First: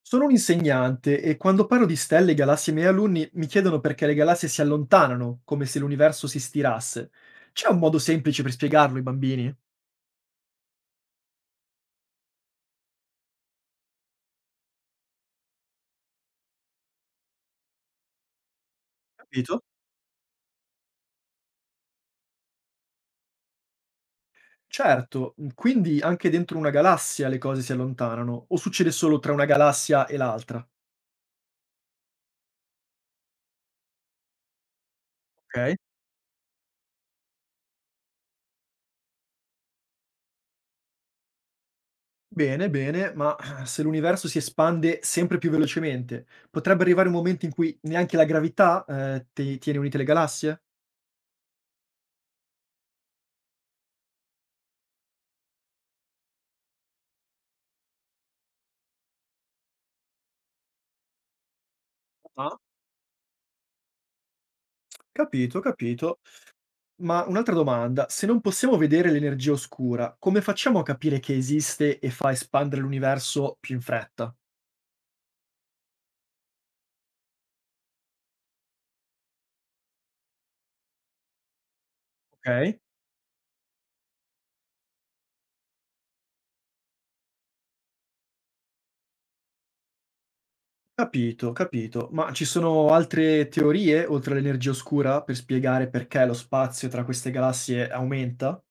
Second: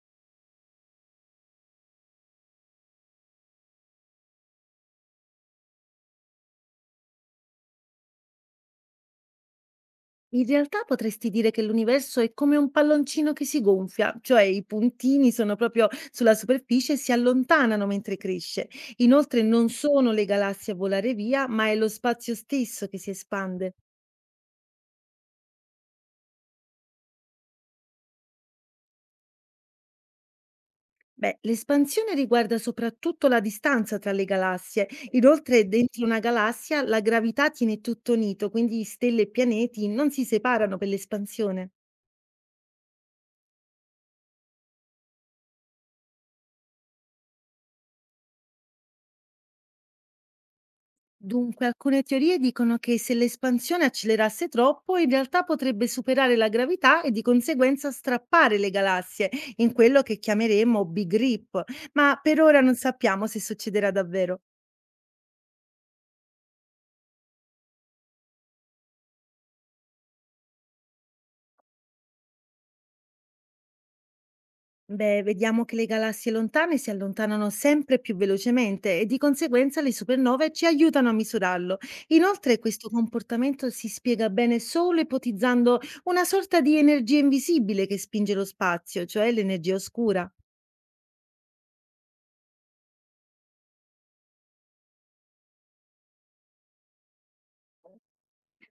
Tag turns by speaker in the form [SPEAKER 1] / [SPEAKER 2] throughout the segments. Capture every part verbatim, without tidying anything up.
[SPEAKER 1] Sono un insegnante e quando parlo di stelle, galassie ai miei alunni mi chiedono perché le galassie si allontanano, come se l'universo si stirasse. C'è un modo semplice per spiegarlo ai bambini?
[SPEAKER 2] In realtà potresti dire che l'universo è come un palloncino che si gonfia, cioè i puntini sono proprio sulla superficie e si allontanano mentre cresce. Inoltre
[SPEAKER 1] Capito?
[SPEAKER 2] non sono le galassie a volare via, ma è lo spazio stesso che si espande.
[SPEAKER 1] Certo, mhmm, quindi anche dentro una galassia le cose si allontanano, o succede solo tra una galassia e l'altra?
[SPEAKER 2] Beh, l'espansione riguarda soprattutto la distanza tra le galassie. Inoltre,
[SPEAKER 1] Ok.
[SPEAKER 2] dentro una galassia la gravità tiene tutto unito, quindi stelle e pianeti non si separano per l'espansione.
[SPEAKER 1] Bene, bene, ma eh, se l'universo si espande sempre più velocemente, potrebbe arrivare un momento in cui neanche la gravità eh, ti- tiene unite le galassie?
[SPEAKER 2] Dunque, alcune teorie dicono che se l'espansione accelerasse troppo, in realtà potrebbe superare la gravità e di conseguenza strappare le galassie in quello che chiameremo Big Rip, ma per
[SPEAKER 1] Ah,
[SPEAKER 2] ora non sappiamo se succederà davvero.
[SPEAKER 1] capito, capito. Ma un'altra domanda, se non possiamo vedere l'energia oscura, come facciamo a capire che esiste e fa espandere l'universo più in fretta?
[SPEAKER 2] Beh, vediamo che le galassie lontane si allontanano sempre più velocemente e di conseguenza le supernove ci aiutano a misurarlo. Inoltre,
[SPEAKER 1] Okay,
[SPEAKER 2] questo comportamento si spiega bene solo ipotizzando una sorta di energia invisibile che spinge lo spazio, cioè l'energia oscura.
[SPEAKER 1] capito, capito. Ma ci sono altre teorie oltre all'energia oscura per spiegare perché lo spazio tra queste galassie aumenta?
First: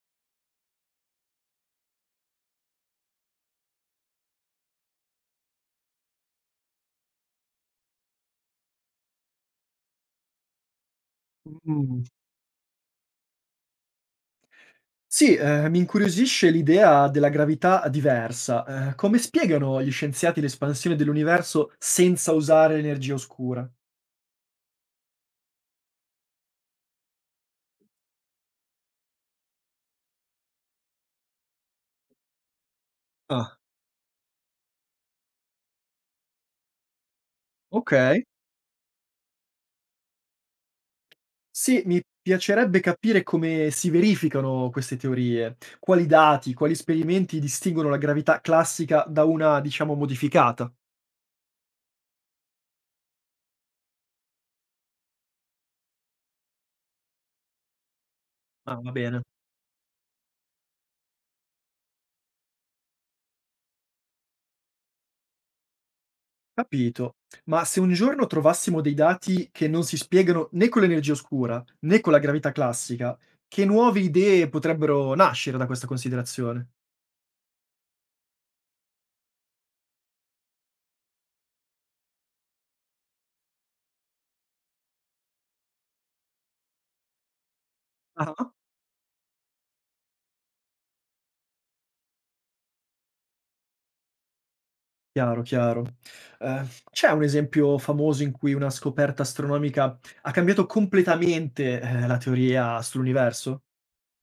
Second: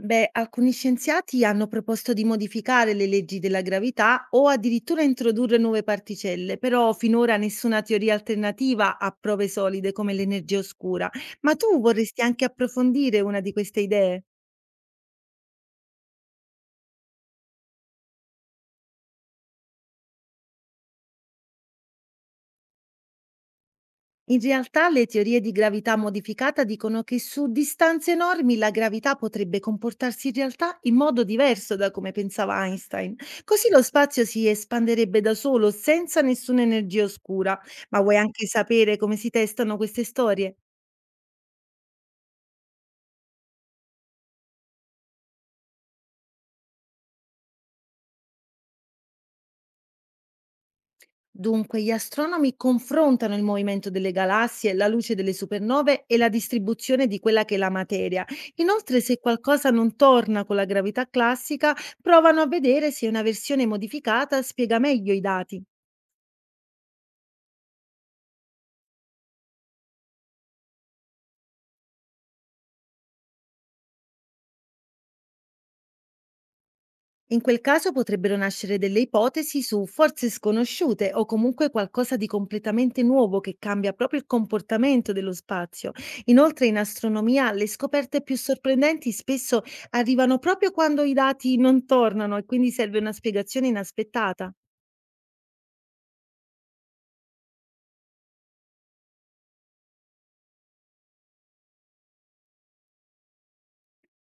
[SPEAKER 2] Beh, alcuni scienziati hanno proposto di modificare le leggi della gravità o addirittura introdurre nuove particelle, però finora nessuna teoria alternativa ha prove solide come l'energia oscura. Ma tu
[SPEAKER 1] Mh,
[SPEAKER 2] vorresti anche approfondire una di queste idee?
[SPEAKER 1] sì, ehm, mi incuriosisce l'idea della gravità diversa. Ehm, come spiegano gli scienziati l'espansione dell'universo senza usare l'energia oscura?
[SPEAKER 2] In realtà le teorie di gravità modificata dicono che su distanze enormi la gravità potrebbe comportarsi in realtà in modo diverso da come pensava Einstein.
[SPEAKER 1] Ah,
[SPEAKER 2] Così lo spazio si espanderebbe da solo, senza nessuna energia oscura.
[SPEAKER 1] ok.
[SPEAKER 2] Ma vuoi anche sapere come si testano queste storie?
[SPEAKER 1] Sì, mi piacerebbe capire come si verificano queste teorie, quali dati, quali esperimenti distinguono la gravità classica da una, diciamo, modificata.
[SPEAKER 2] Dunque, gli astronomi confrontano il movimento delle galassie, la luce delle supernove e la distribuzione di quella che è la materia.
[SPEAKER 1] Ah, va
[SPEAKER 2] Inoltre, se
[SPEAKER 1] bene.
[SPEAKER 2] qualcosa non torna con la gravità classica, provano a vedere se una versione modificata spiega meglio i dati.
[SPEAKER 1] Capito. Ma se un giorno trovassimo dei dati che non si spiegano né con l'energia oscura né con la gravità classica, che nuove idee potrebbero nascere da questa considerazione?
[SPEAKER 2] In quel caso potrebbero nascere delle ipotesi su forze sconosciute o comunque qualcosa di completamente nuovo che cambia proprio il comportamento dello spazio. Inoltre in astronomia le scoperte
[SPEAKER 1] Ah,
[SPEAKER 2] più
[SPEAKER 1] ah.
[SPEAKER 2] sorprendenti spesso arrivano proprio quando i dati non tornano e quindi serve una spiegazione inaspettata.
[SPEAKER 1] Chiaro, chiaro. Eh, c'è un esempio famoso in cui una scoperta astronomica ha cambiato completamente, eh, la teoria sull'universo?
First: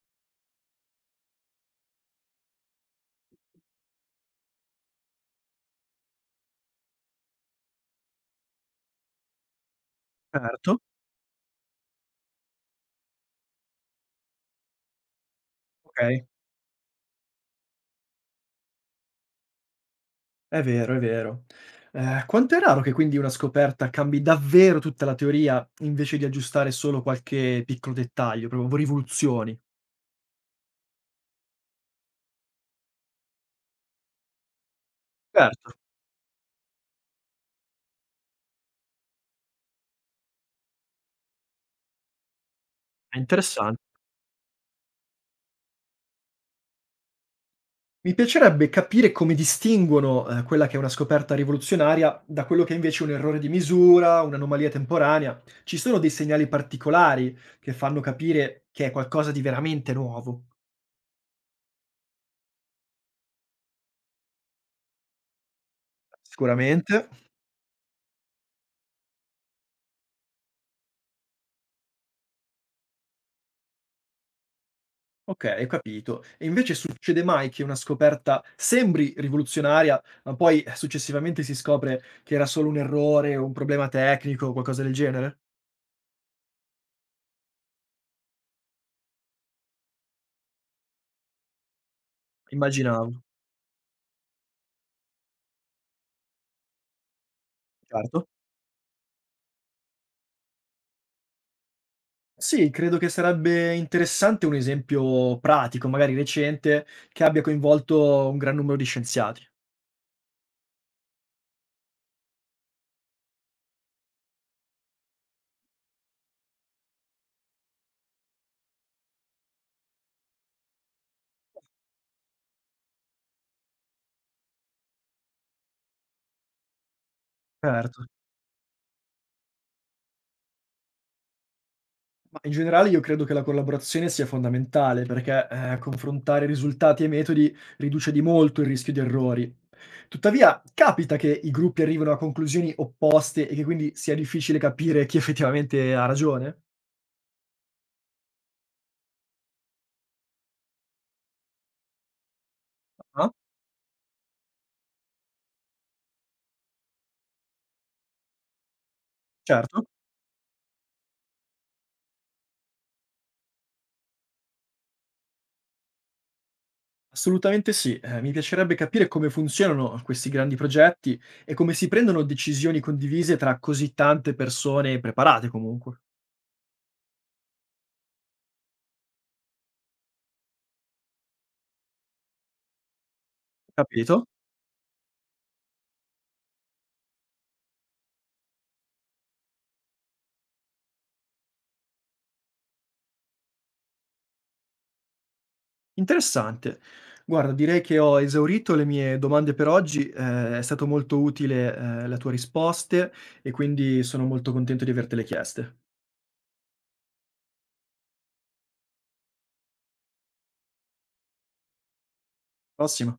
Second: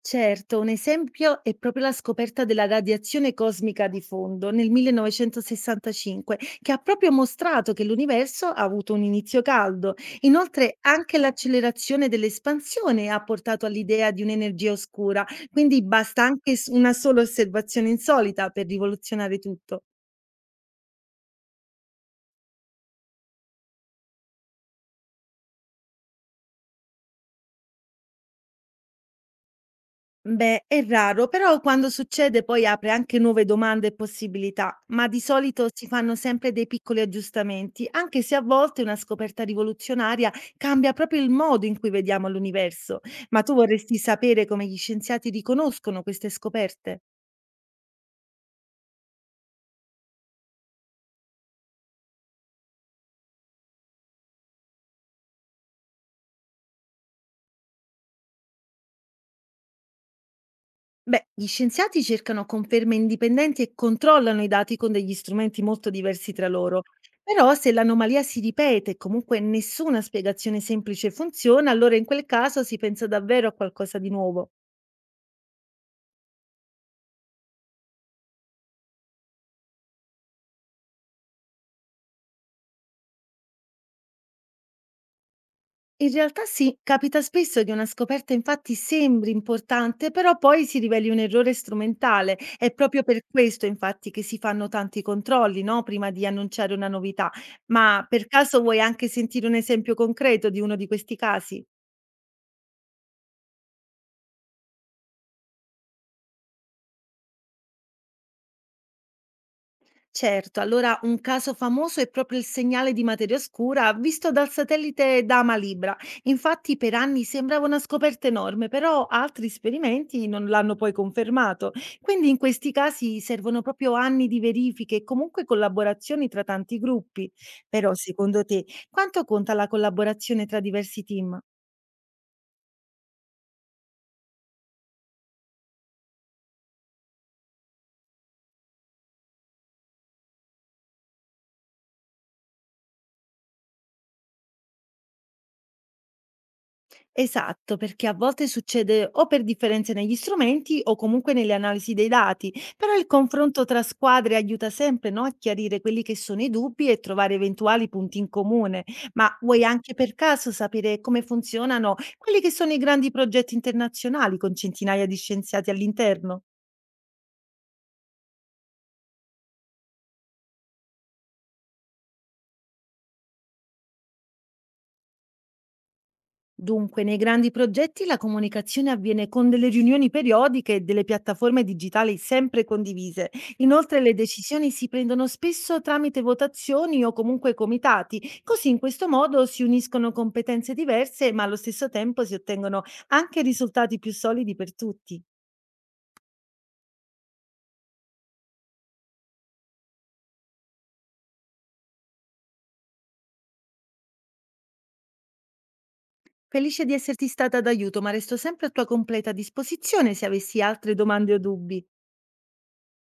[SPEAKER 2] Certo, un esempio è proprio la scoperta della radiazione cosmica di fondo nel millenovecentosessantacinque, che ha proprio mostrato che l'universo ha avuto un inizio caldo. Inoltre,
[SPEAKER 1] Certo,
[SPEAKER 2] anche l'accelerazione dell'espansione ha portato all'idea di un'energia oscura, quindi basta
[SPEAKER 1] okay.
[SPEAKER 2] anche s- una sola osservazione insolita per rivoluzionare tutto.
[SPEAKER 1] È vero, è vero. Ehm, quanto è raro che quindi una scoperta cambi davvero tutta la teoria, invece di aggiustare solo qualche piccolo dettaglio, proprio rivoluzioni.
[SPEAKER 2] Beh, è raro, però quando succede poi apre anche nuove domande e possibilità, ma di solito
[SPEAKER 1] Certo,
[SPEAKER 2] si fanno sempre dei piccoli aggiustamenti, anche se a volte una scoperta rivoluzionaria cambia proprio il modo in cui vediamo l'universo.
[SPEAKER 1] è
[SPEAKER 2] Ma tu
[SPEAKER 1] interessan
[SPEAKER 2] vorresti sapere come gli scienziati riconoscono queste scoperte?
[SPEAKER 1] Mi piacerebbe capire come distinguono, ehm, quella che è una scoperta rivoluzionaria da quello che invece è un errore di misura, un'anomalia temporanea. Ci sono dei segnali particolari che fanno capire che è qualcosa di veramente nuovo?
[SPEAKER 2] Beh, gli scienziati cercano conferme indipendenti e controllano i dati con degli strumenti molto diversi tra loro.
[SPEAKER 1] Sicuramente.
[SPEAKER 2] Però se l'anomalia si ripete e comunque nessuna spiegazione semplice funziona, allora in quel caso si pensa davvero a qualcosa di nuovo.
[SPEAKER 1] Okay, ho capito. E invece succede mai che una scoperta sembri rivoluzionaria, ma poi eh, successivamente si scopre che era solo un errore o un problema tecnico o qualcosa del genere?
[SPEAKER 2] In realtà sì, capita spesso che una scoperta infatti sembri importante, però poi si riveli un errore strumentale. È proprio per
[SPEAKER 1] Immaginavo.
[SPEAKER 2] questo infatti che si fanno tanti controlli, no? Prima di annunciare una novità. Ma per
[SPEAKER 1] Certo.
[SPEAKER 2] caso vuoi anche sentire un esempio concreto di uno di questi casi?
[SPEAKER 1] Sì, credo che sarebbe interessante un esempio pratico, magari recente, che abbia coinvolto un gran numero di scienziati.
[SPEAKER 2] Certo, allora un caso famoso è proprio il segnale di materia oscura visto dal satellite Dama Libra. Infatti per anni sembrava una scoperta enorme, però altri esperimenti non l'hanno poi confermato. Quindi in questi casi servono proprio anni di verifiche e comunque collaborazioni tra tanti gruppi. Però
[SPEAKER 1] Certo.
[SPEAKER 2] secondo te quanto conta la collaborazione tra diversi team?
[SPEAKER 1] Ma in generale io credo che la collaborazione sia fondamentale perché, ehm, confrontare risultati e metodi riduce di molto il rischio di errori. Tuttavia capita che i gruppi arrivino a conclusioni opposte e che quindi sia difficile capire chi effettivamente ha ragione?
[SPEAKER 2] Esatto, perché a volte succede o per differenze negli strumenti o comunque nelle analisi dei dati, però il
[SPEAKER 1] Ah.
[SPEAKER 2] confronto tra squadre aiuta sempre, no, a chiarire quelli che sono i dubbi e trovare eventuali punti in comune. Ma vuoi
[SPEAKER 1] Certo.
[SPEAKER 2] anche per caso sapere come funzionano quelli che sono i grandi progetti internazionali con centinaia di scienziati all'interno?
[SPEAKER 1] Assolutamente sì. Ehm, mi piacerebbe capire come funzionano questi grandi progetti e come si prendono decisioni condivise tra così tante persone preparate comunque.
[SPEAKER 2] Dunque, nei grandi progetti la comunicazione avviene con delle riunioni periodiche e delle piattaforme digitali sempre condivise. Inoltre le
[SPEAKER 1] Capito.
[SPEAKER 2] decisioni si prendono spesso tramite votazioni o comunque comitati, così in questo modo si uniscono competenze diverse ma allo stesso tempo si ottengono anche risultati più solidi per tutti.
[SPEAKER 1] Interessante. Guarda, direi che ho esaurito le mie domande per oggi, ehm, è stato molto utile, ehm, la tua risposte e quindi sono molto contento di avertele chieste.
[SPEAKER 2] Felice di esserti stata d'aiuto, ma resto sempre a tua completa disposizione se avessi altre domande o dubbi.
[SPEAKER 1] Prossima.